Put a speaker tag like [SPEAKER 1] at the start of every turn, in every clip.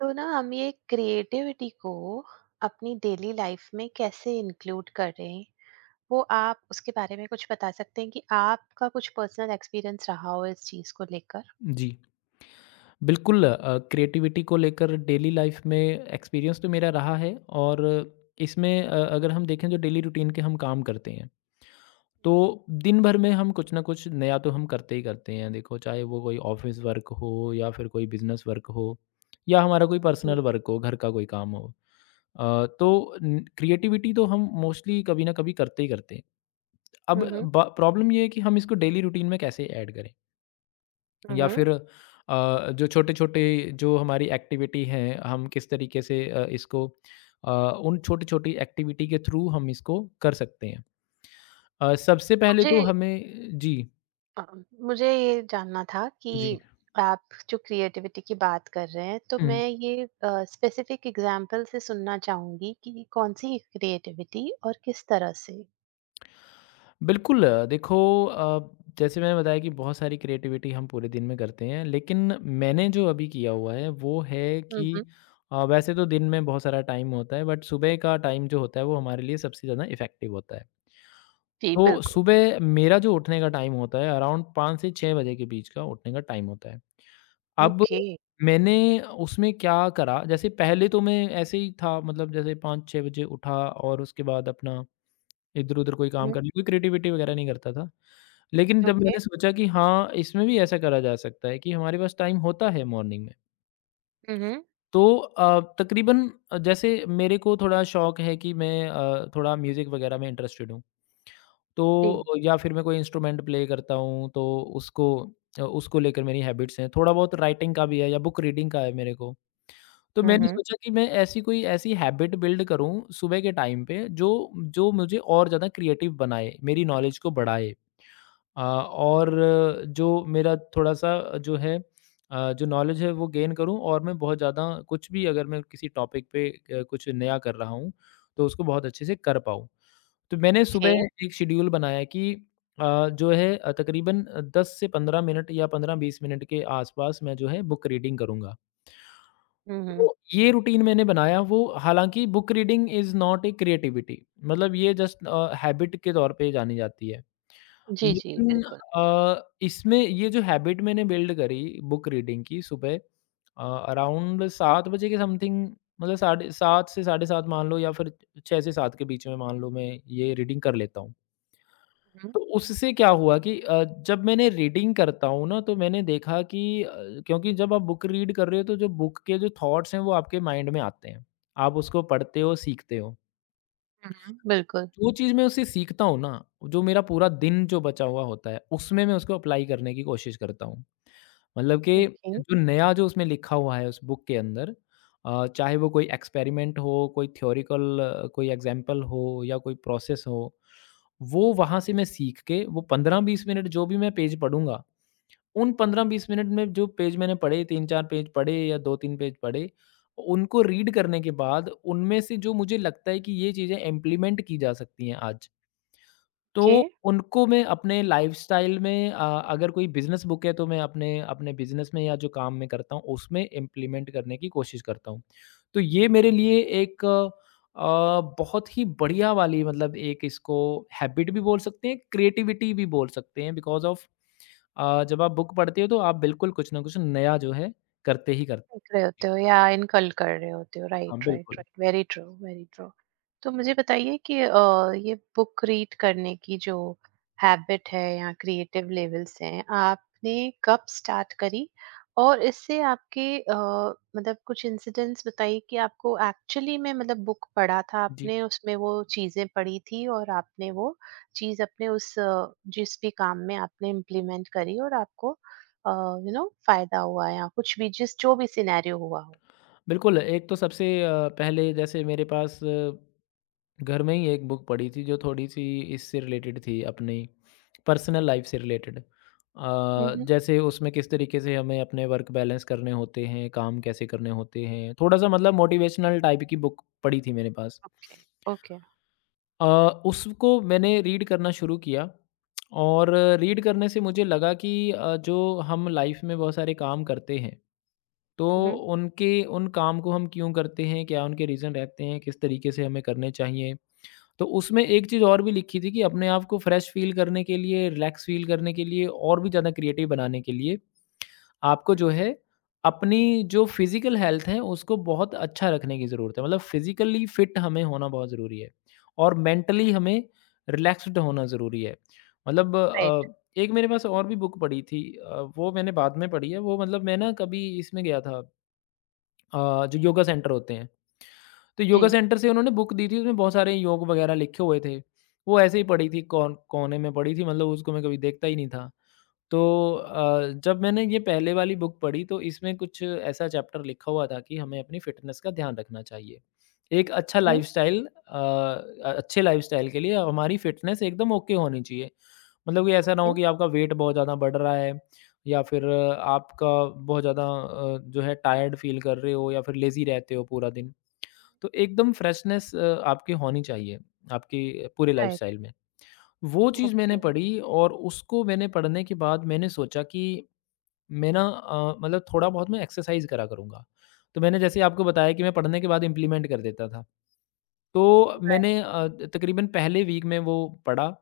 [SPEAKER 1] तो ना हम ये क्रिएटिविटी को अपनी डेली लाइफ में कैसे इंक्लूड कर रहे हैं, वो आप उसके बारे में कुछ बता सकते हैं कि आपका कुछ पर्सनल एक्सपीरियंस रहा हो इस चीज को लेकर?
[SPEAKER 2] जी, बिल्कुल क्रिएटिविटी को लेकर डेली लाइफ में एक्सपीरियंस तो मेरा रहा है और इसमें अगर हम देखें जो डेली रूटीन के हम काम करते हैं, तो दिन भर में हम कुछ न कुछ नया तो हम करते ही करते हैं। देखो, चाहे वो कोई ऑफ़िस वर्क हो या फिर कोई बिज़नेस वर्क हो या हमारा कोई पर्सनल
[SPEAKER 1] जी।
[SPEAKER 2] वर्क हो, घर का कोई काम हो।
[SPEAKER 1] जी।
[SPEAKER 2] तो न क्रिएटिविटी तो हम मोस्टली कभी न कभी करते ही करते हैं। अब
[SPEAKER 1] हम्म।
[SPEAKER 2] ब प्रॉब्लम ये है कि हम इसको डेली रूटीन में कैसे ऐड करें? या
[SPEAKER 1] हम्म।
[SPEAKER 2] फिर जो छोटे-छोटे जो हमारी एक्टिविटी हैं, हम किस तरीके से इसको अ, उन छोटी-छोटी एक्टिविटी के थ्रू हम इसको कर सकते हैं। सबसे पहले
[SPEAKER 1] मुझे
[SPEAKER 2] तो हमें जी,
[SPEAKER 1] अ, मुझे ये जानना था
[SPEAKER 2] जी।
[SPEAKER 1] कि आप जो क्रिएटिविटी की बात कर रहे हैं, तो
[SPEAKER 2] हुँ,
[SPEAKER 1] मैं ये स्पेसिफिक एग्जांपल से सुनना चाहूंगी कि कौन सी क्रिएटिविटी और किस तरह से।
[SPEAKER 2] बिल्कुल देखो, अ, जैसे मैंने बताया कि बहुत सारी क्रिएटिविटी हम पूरे दिन में करते हैं, लेकिन मैंने जो अभी किया हुआ है वो है कि
[SPEAKER 1] हम्म।
[SPEAKER 2] वैसे तो दिन में बहुत सारा टाइम होता है, बट सुबह का टाइम जो होता है वो हमारे लिए सबसे ज़्यादा इफ़ेक्टिव होता है।
[SPEAKER 1] जी,
[SPEAKER 2] तो
[SPEAKER 1] बिल्कुल।
[SPEAKER 2] सुबह मेरा जो उठने का टाइम होता है, अराउंड 5 से 6 बजे के बीच का उठने का टाइम होता है। अब
[SPEAKER 1] ओके।
[SPEAKER 2] मैंने उसमें क्या करा, जैसे पहले तो मैं ऐसे ही था, मतलब जैसे 5-6 बजे उठा और उसके बाद अपना इधर-उधर कोई काम
[SPEAKER 1] हम्म।
[SPEAKER 2] कर लिया, कोई क्रिएटिविटी वगैरह नहीं करता था। लेकिन जब
[SPEAKER 1] ओके।
[SPEAKER 2] मैंने सोचा कि हाँ, इसमें भी ऐसा करा जा सकता है कि हमारे पास टाइम होता है मॉर्निंग में। तो तकरीबन जैसे मेरे को थोड़ा शौक है कि मैं थोड़ा म्यूज़िक वगैरह में इंटरेस्टेड हूँ। तो
[SPEAKER 1] जी।
[SPEAKER 2] या फिर मैं कोई इंस्ट्रूमेंट प्ले करता हूँ तो उसको उसको लेकर मेरी हैबिट्स हैं। थोड़ा बहुत राइटिंग का भी है या बुक रीडिंग का है मेरे को। तो
[SPEAKER 1] हुँ,
[SPEAKER 2] मैंने
[SPEAKER 1] हुँ।
[SPEAKER 2] सोचा कि मैं ऐसी कोई ऐसी हैबिट बिल्ड करूँ सुबह के टाइम पे जो जो मुझे और ज़्यादा क्रिएटिव बनाए, मेरी नॉलेज को बढ़ाए। और जो मेरा थोड़ा-सा जो है जो नॉलेज है वो गेन करूँ, और मैं बहुत ज़्यादा कुछ भी अगर मैं किसी टॉपिक पे कुछ नया कर रहा हूँ, तो उसको बहुत अच्छे से कर पाऊँ। तो मैंने
[SPEAKER 1] ओके।
[SPEAKER 2] सुबह एक शेड्यूल बनाया कि जो है तकरीबन 10 से 15 मिनट या 15-20 मिनट के आसपास मैं जो है बुक रीडिंग करूँगा।
[SPEAKER 1] हुँ, हुँ।
[SPEAKER 2] तो ये रूटीन मैंने बनाया वो, हालाँकि book reading is not a creativity, मतलब ये जस्ट हैबिट के तौर पे जानी जाती है।
[SPEAKER 1] जी, जी,
[SPEAKER 2] लेकिन
[SPEAKER 1] बिल्कुल।
[SPEAKER 2] इसमें ये जो हैबिट मैंने बिल्ड करी बुक रीडिंग की, सुबह अराउंड 7 बजे के समथिंग, मतलब साढ़े 7 से साढ़े 7 मान लो या फिर 6 से 7 के बीच में मान लो, मैं ये रीडिंग कर लेता हूँ।
[SPEAKER 1] हुँ,
[SPEAKER 2] तो उससे क्या हुआ कि जब मैंने रीडिंग करता हूँ ना, तो मैंने देखा कि क्योंकि जब आप बुक रीड कर रहे हो तो जो बुक के जो थॉट्स हैं वो आपके माइंड में आते हैं। आप उसको पढ़ते हो, सीखते हो।
[SPEAKER 1] हुँ, हुँ, बिल्कुल।
[SPEAKER 2] जो चीज़ मैं उससे सीखता हूँ ना, जो मेरा पूरा दिन जो बचा हुआ होता है, उसमें मैं उसको अप्लाई करने की कोशिश करता हूँ। मतलब कि
[SPEAKER 1] ओके,
[SPEAKER 2] जो नया जो उसमें लिखा हुआ है उस बुक के अंदर, चाहे वो कोई एक्सपेरिमेंट हो, कोई थ्योरिकल, कोई एग्ज़ाम्पल हो या कोई प्रोसेस हो, वो वहाँ से मैं सीख के वो 15-20 मिनट जो भी मैं पेज पढ़ूँगा, उन 15-20 मिनट में जो पेज मैंने पढ़े, 3-4 पेज पढ़े या 2-3 पेज पढ़े, उनको रीड करने के बाद उनमें से जो मुझे लगता है कि ये चीज़ें इम्प्लीमेंट की जा सकती हैं आज। तो
[SPEAKER 1] ओके।
[SPEAKER 2] उनको मैं अपने लाइफ़स्टाइल में, अगर कोई बिज़नेस बुक है तो मैं अपने अपने बिज़नेस में या जो काम मैं करता हूँ उसमें इम्प्लीमेंट करने की कोशिश करता हूँ। तो ये मेरे लिए एक बहुत ही बढ़िया वाली, मतलब एक इसको हैबिट भी बोल सकते हैं, क्रिएटिविटी भी बोल सकते हैं, बिकॉज़ ऑफ़ जब आप बुक पढ़ते हो तो आप बिल्कुल कुछ ना कुछ नया जो है करते ही करते
[SPEAKER 1] सीख रहे
[SPEAKER 2] हैं।
[SPEAKER 1] होते हो या इनकल कर रहे होते हो।
[SPEAKER 2] हाँ,
[SPEAKER 1] राइट, राइट,
[SPEAKER 2] बिल्कुल।
[SPEAKER 1] Right. Very true, very true. तो मुझे बताइए कि ये बुक रीड करने की जो हैबिट है या क्रिएटिव लेवल्स हैं, आपने कब स्टार्ट करी? और इससे आपके मतलब कुछ इंसिडेंट्स बताइए कि आपको एक्चुअली में मतलब बुक पढ़ा था
[SPEAKER 2] जी,
[SPEAKER 1] आपने, उसमें वो चीज़ें पढ़ी थी और आपने वो चीज़ अपने उस जिस भी काम में आपने इम्प्लीमेंट करी और आपको फायदा हुआ, या कुछ भी जिस जो भी सिनेरियो हुआ हो।
[SPEAKER 2] बिल्कुल। एक तो सबसे पहले, जैसे मेरे पास घर में ही एक बुक पढ़ी थी जो थोड़ी-सी इससे रिलेटेड थी, अपनी पर्सनल लाइफ से रिलेटेड।
[SPEAKER 1] हम्म।
[SPEAKER 2] जैसे उसमें किस तरीके से हमें अपने वर्क बैलेंस करने होते हैं, काम कैसे करने होते हैं, थोड़ा-सा मतलब मोटिवेशनल टाइप की बुक पड़ी थी मेरे पास।
[SPEAKER 1] Okay, okay.
[SPEAKER 2] उसको मैंने रीड करना शुरू किया और रीड करने से मुझे लगा कि जो हम लाइफ में बहुत सारे काम करते हैं, तो
[SPEAKER 1] हम्म।
[SPEAKER 2] उनके उन काम को हम क्यों करते हैं, क्या उनके रीज़न रहते हैं, किस तरीके से हमें करने चाहिए। तो उसमें एक चीज़ और भी लिखी थी कि अपने आप को फ्रेश फ़ील करने के लिए, रिलैक्स फ़ील करने के लिए और भी ज़्यादा क्रिएटिव बनाने के लिए, आपको जो है अपनी जो फ़िज़िकल हेल्थ है उसको बहुत अच्छा रखने की ज़रूरत है। मतलब फ़िज़िकली फ़िट हमें होना बहुत ज़रूरी है और मेंटली हमें रिलैक्स्ड होना ज़रूरी है। मतलब
[SPEAKER 1] राइट।
[SPEAKER 2] एक मेरे पास और भी बुक पड़ी थी, वो मैंने बाद में पढ़ी है। वो, मतलब मैं ना कभी इसमें गया था, जो योगा सेंटर होते हैं। तो योगा
[SPEAKER 1] जी।
[SPEAKER 2] सेंटर से उन्होंने बुक दी थी, उसमें बहुत सारे योग वगैरह लिखे हुए थे। वो ऐसे ही पड़ी थी, कोने में पड़ी थी, मतलब उसको मैं कभी देखता ही नहीं था। तो जब मैंने ये पहले वाली बुक पढ़ी तो इसमें कुछ ऐसा चैप्टर लिखा हुआ था कि हमें अपनी फिटनेस का ध्यान रखना चाहिए। एक अच्छा
[SPEAKER 1] हम्म।
[SPEAKER 2] लाइफ़स्टाइल, अच्छे लाइफ़स्टाइल के लिए हमारी फिटनेस एकदम ओके होनी चाहिए। मतलब कि ऐसा ना हो कि आपका वेट बहुत ज़्यादा बढ़ रहा है या फिर आपका बहुत ज़्यादा जो है टायर्ड फ़ील कर रहे हो या फिर लेज़ी रहते हो पूरा दिन। तो एकदम फ्रेशनेस आपकी होनी चाहिए, आपकी पूरे
[SPEAKER 1] राइट।
[SPEAKER 2] लाइफ़स्टाइल में। वो चीज़
[SPEAKER 1] ओके।
[SPEAKER 2] मैंने पढ़ी और उसको मैंने पढ़ने के बाद मैंने सोचा कि मैं ना, मतलब थोड़ा बहुत मैं एक्सरसाइज़ करा करूँगा। तो मैंने जैसे आपको बताया कि मैं पढ़ने के बाद इम्प्लीमेंट कर देता था। तो मैंने तकरीबन पहले वीक में वो पढ़ा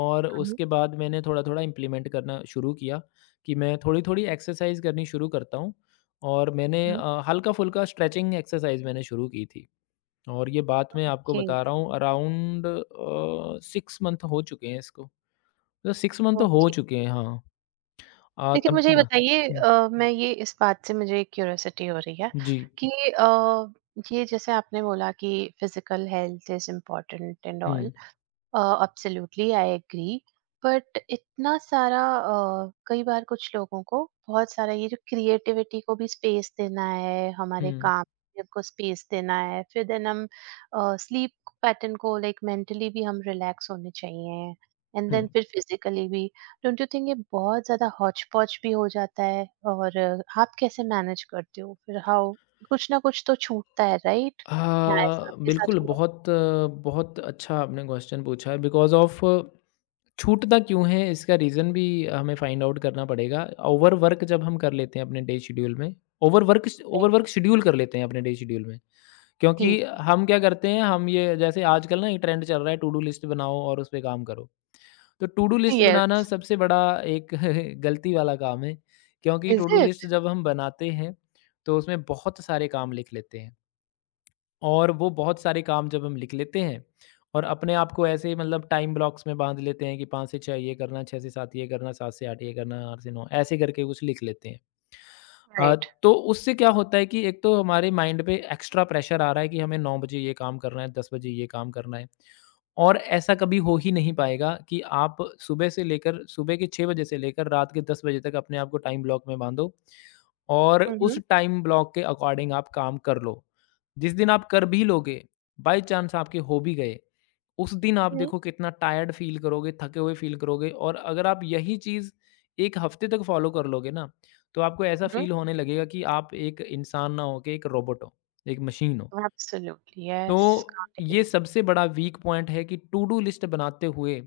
[SPEAKER 2] और
[SPEAKER 1] हम्म।
[SPEAKER 2] उसके बाद मैंने थोड़ा-थोड़ा इम्प्लीमेंट करना शुरू किया कि मैं थोड़ी-थोड़ी एक्सरसाइज़ करनी शुरू करता हूँ, और मैंने
[SPEAKER 1] हम्म।
[SPEAKER 2] हल्का-फुल्का स्ट्रेचिंग एक्सरसाइज़ मैंने शुरू की थी। और ये बात मैं आपको
[SPEAKER 1] ओके।
[SPEAKER 2] बता रहा हूँ, अराउंड 6 मंथ हो चुके हैं इसको। मतलब 6 मंथ तो हो
[SPEAKER 1] ओके।
[SPEAKER 2] चुके हैं, हाँ।
[SPEAKER 1] लेकिन
[SPEAKER 2] तब
[SPEAKER 1] मुझे
[SPEAKER 2] की
[SPEAKER 1] ये
[SPEAKER 2] बात।
[SPEAKER 1] बताइए,
[SPEAKER 2] हुँ,
[SPEAKER 1] मैं ये इस बात से मुझे क्यूरियोसिटी हो रही है
[SPEAKER 2] जी।
[SPEAKER 1] कि अ, ये जैसे आपने बोला कि physical health is important and
[SPEAKER 2] हुँ,
[SPEAKER 1] all, absolutely I agree. But इतना सारा, कई बार कुछ लोगों को बहुत सारा, ये जो क्रिएटिविटी को भी स्पेस देना है, हमारे
[SPEAKER 2] हुँ,
[SPEAKER 1] काम को स्पेस देना है, फिर देन हम स्लीप पैटर्न को, लाइक मेंटली भी हम रिलैक्स होने चाहिए एंड
[SPEAKER 2] हुँ।
[SPEAKER 1] देन फिर फिजिकली भी, डोंट यू थिंक ये बहुत ज्यादा हॉच पॉच भी हो जाता है? और आप कैसे मैनेज करते हो फिर? हाउ कुछ ना कुछ तो छूटता है, राइट? क्या ऐसा
[SPEAKER 2] हाँ,
[SPEAKER 1] आपके साथ
[SPEAKER 2] बिल्कुल।
[SPEAKER 1] हुआ?
[SPEAKER 2] बहुत अच्छा आपने क्वेश्चन पूछा है। बिकॉज़ ऑफ छूटता क्यों है, इसका रीज़न भी हमें फाइंड आउट करना पड़ेगा। ओवरवर्क जब हम कर लेते हैं अपने डे शेड्यूल में, ओवरवर्क
[SPEAKER 1] राइट।
[SPEAKER 2] ओवरवर्क शेड्यूल कर लेते हैं अपने डे शेड्यूल में।
[SPEAKER 1] जी,
[SPEAKER 2] क्योंकि
[SPEAKER 1] जी।
[SPEAKER 2] हम क्या करते हैं, हम ये जैसे आजकल ना ये ट्रेंड चल रहा है, टू डू लिस्ट बनाओ और उस पे काम करो। तो टू डू लिस्ट बनाना
[SPEAKER 1] यस।
[SPEAKER 2] सबसे बड़ा एक गलती वाला काम है, क्योंकि
[SPEAKER 1] Is
[SPEAKER 2] to do
[SPEAKER 1] it?
[SPEAKER 2] List जब हम बनाते हैं, तो उसमें बहुत सारे काम लिख लेते हैं और वो बहुत सारे काम जब हम लिख लेते हैं और अपने आप को ऐसे, मतलब टाइम ब्लॉक्स में बाँध लेते हैं कि 5 से 6 ये करना, 6 से 7 ये करना, 7 से 8 ये करना, 8 से 9, ऐसे करके कुछ लिख लेते हैं। अ,
[SPEAKER 1] Right.
[SPEAKER 2] तो उससे क्या होता है कि एक तो हमारे माइंड पे एक्स्ट्रा प्रेशर आ रहा है कि हमें 9 बजे ये काम करना है, 10 बजे ये काम करना है। और ऐसा कभी हो ही नहीं पाएगा कि आप सुबह से लेकर, सुबह के 6 बजे से लेकर रात के 10 बजे तक अपने आप को टाइम ब्लॉक में बाँधो और उस
[SPEAKER 1] Mhm,
[SPEAKER 2] टाइम ब्लॉक के अकॉर्डिंग आप काम कर लो। जिस दिन आप कर भी लोगे, बाय चांस आपके हो भी गए, उस दिन आप
[SPEAKER 1] mhm,
[SPEAKER 2] देखो कितना टायर्ड फ़ील करोगे, थके हुए फ़ील करोगे। और अगर आप यही चीज़ 1 हफ़्ते तक फ़ॉलो कर लोगे ना, तो आपको ऐसा
[SPEAKER 1] Mhm.
[SPEAKER 2] फ़ील होने लगेगा कि आप एक इंसान ना हो के एक रोबोट हो, एक मशीन हो।
[SPEAKER 1] Absolutely,
[SPEAKER 2] तो
[SPEAKER 1] yes, can't
[SPEAKER 2] ये
[SPEAKER 1] agree more.
[SPEAKER 2] सबसे बड़ा वीक पॉइंट है कि टू डू लिस्ट बनाते हुए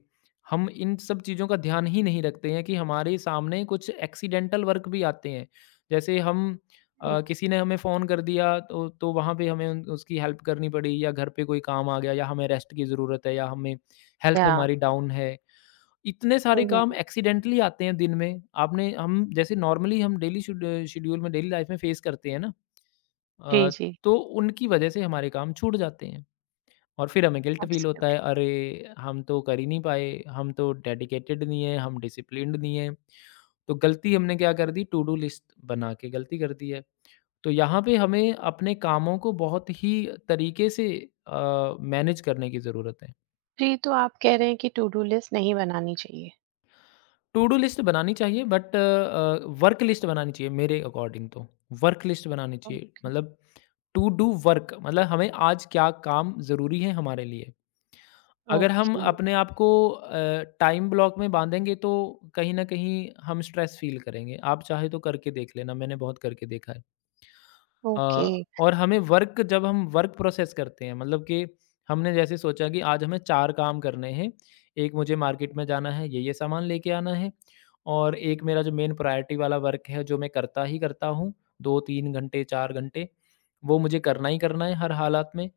[SPEAKER 2] हम इन सब चीज़ों का ध्यान ही नहीं रखते हैं कि हमारे सामने कुछ एक्सीडेंटल वर्क भी आते हैं, जैसे हम
[SPEAKER 1] हुँ।
[SPEAKER 2] किसी ने हमें फ़ोन कर दिया, तो वहाँ पे हमें उसकी हेल्प करनी पड़ी, या घर पे कोई काम आ गया, या हमें रेस्ट की ज़रूरत है, या हमें हेल्थ
[SPEAKER 1] या
[SPEAKER 2] हमारी डाउन है। इतने सारे
[SPEAKER 1] हुँ,
[SPEAKER 2] काम
[SPEAKER 1] हुँ।
[SPEAKER 2] एक्सीडेंटली आते हैं दिन में, आपने हम जैसे नॉर्मली हम डेली शेड्यूल में डेली लाइफ में फेस करते हैं ना।
[SPEAKER 1] जी,
[SPEAKER 2] अ,
[SPEAKER 1] जी,
[SPEAKER 2] तो उनकी वजह से हमारे काम छूट जाते हैं और फिर हमें गिल्ट फ़ील होता है,
[SPEAKER 1] एब्सोल्यूटली।
[SPEAKER 2] अरे! हम तो कर ही नहीं पाए, हम तो डेडिकेटेड नहीं हैं, हम डिसिप्लिन्ड नहीं हैं। तो गलती हमने क्या कर दी, टू डू लिस्ट बना के गलती कर दी है। तो यहाँ पे हमें अपने कामों को बहुत ही तरीके से मैनेज करने की ज़रूरत है।
[SPEAKER 1] जी, तो आप कह रहे हैं कि टू डू लिस्ट नहीं बनानी चाहिए?
[SPEAKER 2] टू डू लिस्ट बनानी चाहिए बट वर्क लिस्ट बनानी चाहिए मेरे अकॉर्डिंग तो। वर्क लिस्ट बनानी
[SPEAKER 1] हुँ।
[SPEAKER 2] चाहिए मतलब टू डू वर्क मतलब हमें आज क्या काम ज़रूरी है हमारे लिए। अगर हम
[SPEAKER 1] ओके।
[SPEAKER 2] अपने आप को टाइम ब्लॉक में बाँधेंगे तो कहीं न कहीं हम स्ट्रेस फ़ील करेंगे। आप चाहे तो करके देख लेना, मैंने बहुत करके देखा है। Uh,
[SPEAKER 1] okay.
[SPEAKER 2] और हमें वर्क जब हम वर्क प्रोसेस करते हैं मतलब कि हमने जैसे सोचा कि आज हमें 4 काम करने हैं। एक मुझे मार्केट में जाना है, ये-ये सामान लेके आना है और एक मेरा जो मेन प्रायोरिटी वाला वर्क है जो मैं करता ही करता हूँ, 2-3 घंटे, 4 घंटे, वो मुझे करना ही करना है हर हालात में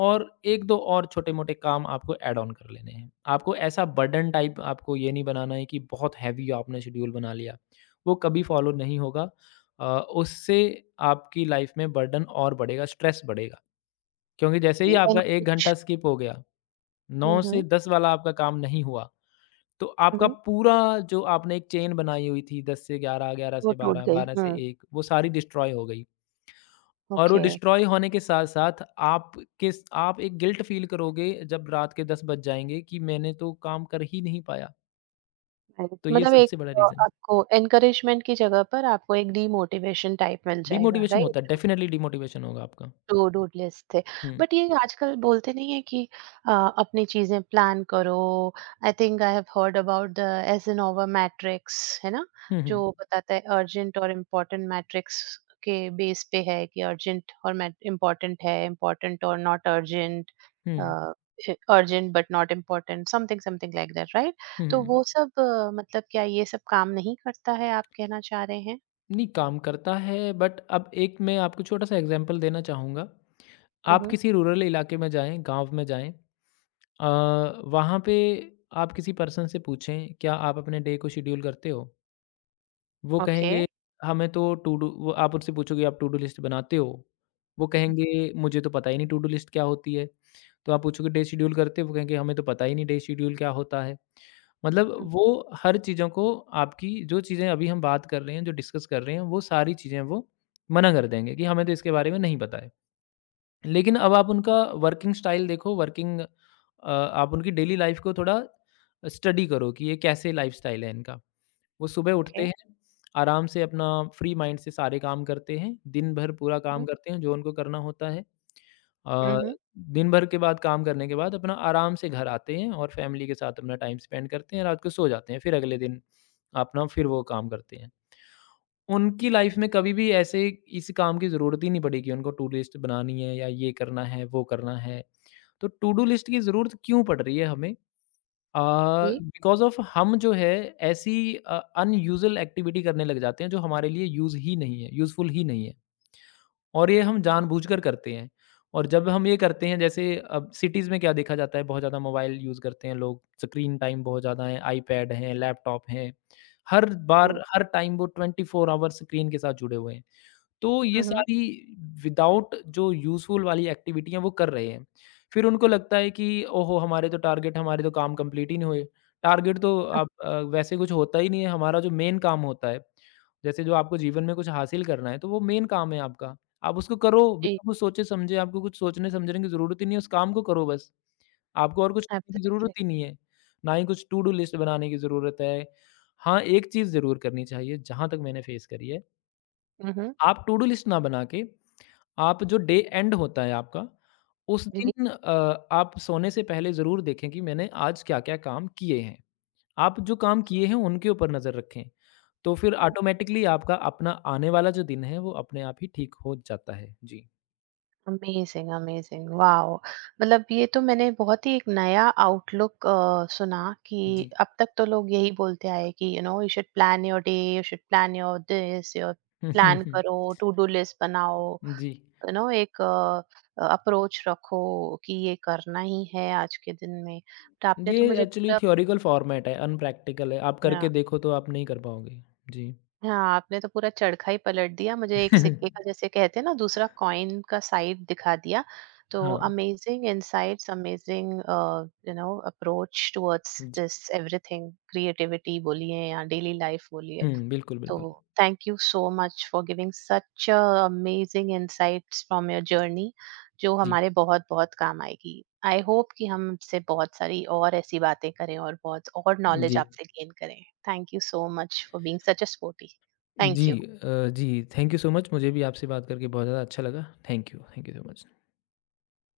[SPEAKER 2] और 1-2 और छोटे-मोटे काम आपको ऐड ऑन कर लेने हैं। आपको ऐसा बर्डन टाइप आपको ये नहीं बनाना है कि बहुत हैवी आपने शेड्यूल बना लिया, वो कभी फॉलो नहीं होगा। उससे आपकी लाइफ में बर्डन और बढ़ेगा, स्ट्रेस बढ़ेगा। क्योंकि जैसे ही
[SPEAKER 1] ओके एंड
[SPEAKER 2] आपका 1 घंटा
[SPEAKER 1] कुछ।
[SPEAKER 2] स्किप हो गया,
[SPEAKER 1] हुँ,
[SPEAKER 2] 9 से
[SPEAKER 1] हुँ।
[SPEAKER 2] 10 वाला आपका काम नहीं हुआ, तो आपका
[SPEAKER 1] हुँ।
[SPEAKER 2] पूरा जो आपने एक चेन बनाई हुई थी 10 से 11, 11
[SPEAKER 1] वो
[SPEAKER 2] से
[SPEAKER 1] टूट
[SPEAKER 2] 12,
[SPEAKER 1] गई।
[SPEAKER 2] 12 से
[SPEAKER 1] हुँ।
[SPEAKER 2] 1 वो सारी डिस्ट्रॉय हो गई। और वो
[SPEAKER 1] ओके।
[SPEAKER 2] डिस्ट्रॉय होने के साथ-साथ आप किस आप एक गिल्ट फ़ील करोगे जब रात के 10 बज जाएँगे कि मैंने तो काम कर ही नहीं पाया।
[SPEAKER 1] राइट,
[SPEAKER 2] तो ये
[SPEAKER 1] मतलब एक
[SPEAKER 2] सबसे बड़ा रीज़न है।
[SPEAKER 1] आपको एनकरेजमेंट की जगह पर आपको एक डीमोटिवेशन टाइप मिल जाएगा,
[SPEAKER 2] डिमोटिवेशन होता है,
[SPEAKER 1] राइट?
[SPEAKER 2] डेफ़िनिटली डिमोटिवेशन होगा आपका।
[SPEAKER 1] टू डू लिस्ट थे।
[SPEAKER 2] हुँ।
[SPEAKER 1] बट ये आजकल बोलते नहीं है कि अ, अपनी चीज़ें प्लान करो। I think I have heard about the Eisenhower matrix, है ना?
[SPEAKER 2] हुँ, हुँ।
[SPEAKER 1] जो बताता है अर्जेंट और इम्पोर्टेंट मैट्रिक्स के बेस पे है, कि अर्जेंट और मैट इम्पोर्टेंट है, इम्पोर्टेंट और नॉट अर्जेंट,
[SPEAKER 2] हुँ।
[SPEAKER 1] Uh, urgent but not important, something something like that, right?
[SPEAKER 2] हुँ,
[SPEAKER 1] तो
[SPEAKER 2] हुँ।
[SPEAKER 1] वो सब, मतलब क्या ये सब काम नहीं करता है, आप कहना चाह रहे हैं?
[SPEAKER 2] नहीं, काम करता है बट अब एक मैं आपको छोटा-सा एग्ज़ाम्पल देना चाहूँगा।
[SPEAKER 1] हुँ,
[SPEAKER 2] आप
[SPEAKER 1] हुँ।
[SPEAKER 2] किसी रूरल इलाके में जाएँ, गाँव में जाएँ। अ, वहाँ पे आप किसी पर्सन से पूछें, "क्या आप अपने डे को शेड्यूल करते हो?" वो
[SPEAKER 1] ओके।
[SPEAKER 2] कहेंगे हमें तो टू डू वो आप उनसे पूछोगे आप टू डू लिस्ट बनाते हो? वो
[SPEAKER 1] हुँ,
[SPEAKER 2] कहेंगे मुझे तो पता ही नहीं टू डू लिस्ट क्या होती है? तो आप पूछोगे डे शेड्यूल करते हो? वो कहेंगे हमें तो पता ही नहीं डे शेड्यूल क्या होता है? मतलब
[SPEAKER 1] हुँ।
[SPEAKER 2] वो हर चीज़ों को आपकी जो चीज़ें अभी हम बात कर रहे हैं, जो डिस्कस कर रहे हैं, वो सारी चीज़ें वो मना कर देंगे कि हमें तो इसके बारे में नहीं पता है। लेकिन अब आप उनका वर्किंग स्टाइल देखो आप उनकी डेली लाइफ़ को थोड़ा स्टडी करो कि ये कैसे लाइफ़स्टाइल है इनका। वो सुबह उठते
[SPEAKER 1] ओके।
[SPEAKER 2] हैं, आराम से अपना फ्री माइंड से सारे काम करते हैं, दिन भर पूरा काम
[SPEAKER 1] हुँ,
[SPEAKER 2] करते हैं जो उनको करना होता है।
[SPEAKER 1] हुँ,
[SPEAKER 2] अ,
[SPEAKER 1] हुँ।
[SPEAKER 2] दिन भर के बाद काम करने के बाद अपना आराम से घर आते हैं और फैमिली के साथ अपना टाइम स्पेंड करते हैं, रात को सो जाते हैं, फिर अगले दिन अपना फिर वो काम करते हैं। उनकी लाइफ में कभी भी ऐसे इस काम की ज़रूरत ही नहीं पड़ी कि उनको टू लिस्ट बनानी है या ये करना है, वो करना है। तो टू डू लिस्ट की ज़रूरत क्यों पड़ रही है हमें?
[SPEAKER 1] जी।
[SPEAKER 2] बिकॉज ऑफ हम जो है ऐसी अनयूजुअल एक्टिविटी करने लग जाते हैं जो हमारे लिए यूज ही नहीं है यूजफुल ही नहीं है और ये हम जानबूझकर करते हैं और जब हम ये करते हैं जैसे अब सिटीज़ में क्या देखा जाता है बहुत ज़्यादा मोबाइल यूज़ करते हैं लोग स्क्रीन टाइम बहुत ज़्यादा है आईपैड हैं लैपटॉप हैं हर बार
[SPEAKER 1] Yes.
[SPEAKER 2] हर टाइम वो ट्वेंटी फोर आवर स्क्रीन के साथ जुड़े हुए हैं। तो ये
[SPEAKER 1] Mhm.
[SPEAKER 2] सारी विदाउट जो यूज़फुल वाली एक्टिविटी है वो कर रहे हैं। फिर उनको लगता है कि ओहो! हमारे तो टारगेट हमारे तो काम कंप्लीट ही नहीं हुए। टारगेट तो आप वैसे कुछ होता ही नहीं है, हमारा जो मेन काम होता है, जैसे जो आपको जीवन में कुछ हासिल करना है तो वो मेन काम है आपका। आप उसको करो
[SPEAKER 1] जी।
[SPEAKER 2] बिना कुछ सोचे-समझे, आपको कुछ सोचने-समझने की ज़रूरत ही नहीं है, उस काम को करो बस। आपको और कुछ करने की ज़रूरत
[SPEAKER 1] एब्सोल्युटली।
[SPEAKER 2] ही नहीं है, ना ही कुछ टू डू लिस्ट बनाने की ज़रूरत है। हाँ, एक चीज़ ज़रूर करनी चाहिए, जहाँ तक मैंने फेस करी है
[SPEAKER 1] हुँ, हुँ।
[SPEAKER 2] आप टू डू लिस्ट ना बना के, आप जो डे एंड होता है आपका, उस
[SPEAKER 1] जी।
[SPEAKER 2] दिन आप सोने से पहले ज़रूर देखें कि मैंने आज क्या-क्या काम किए हैं। आप जो काम किए हैं उनके ऊपर नज़र रखें, तो फिर ऑटोमैटिकली आपका अपना आने वाला जो दिन है, वो अपने आप ही ठीक हो जाता है। जी,
[SPEAKER 1] अमेज़िंग, अमेज़िंग, वॉव! मतलब ये तो मैंने बहुत ही एक नया आउटलुक सुना कि
[SPEAKER 2] जी।
[SPEAKER 1] अब तक तो लोग यही बोलते आए कि you should plan your day, you should plan your this, your plan करो, टू डू लिस्ट बनाओ,
[SPEAKER 2] जी,
[SPEAKER 1] एक अप्रोच रखो कि ये करना ही है आज के दिन में। तो आपने
[SPEAKER 2] ये
[SPEAKER 1] तो मुझे
[SPEAKER 2] एक्चुअली
[SPEAKER 1] पूरा।
[SPEAKER 2] थ्योरेटिकल फॉर्मेट है, अनप्रैक्टिकल है। आप करके
[SPEAKER 1] हाँ।
[SPEAKER 2] देखो तो आप नहीं कर पाओगे। जी।
[SPEAKER 1] हाँ, आपने तो पूरा चरखा ही पलट दिया मुझे, एक सिक्के का जैसे कहते हैं ना, दूसरा कॉइन का साइड दिखा दिया। तो
[SPEAKER 2] हाँ,
[SPEAKER 1] amazing insights, amazing approach towards
[SPEAKER 2] जी।
[SPEAKER 1] दिस एवरीथिंग, क्रिएटिविटी बोलिए या डेली लाइफ बोलिए।
[SPEAKER 2] हुँ, बिल्कुल,
[SPEAKER 1] So,
[SPEAKER 2] बिल्कुल।
[SPEAKER 1] thank you so much for giving such a amazing insights from your journey, जो
[SPEAKER 2] जी,
[SPEAKER 1] हमारे बहुत बहुत काम आएगी। आई होप कि हम आपसे बहुत सारी और ऐसी बातें करें और बहुत और नॉलेज
[SPEAKER 2] जी।
[SPEAKER 1] आपसे गेन करें। Thank you so much for being such a sporty.
[SPEAKER 2] जी
[SPEAKER 1] थैंक यू।
[SPEAKER 2] अ, जी, थैंक यू सो मच मुझे भी आपसे बात करके बहुत ज़्यादा अच्छा लगा। Thank you so much.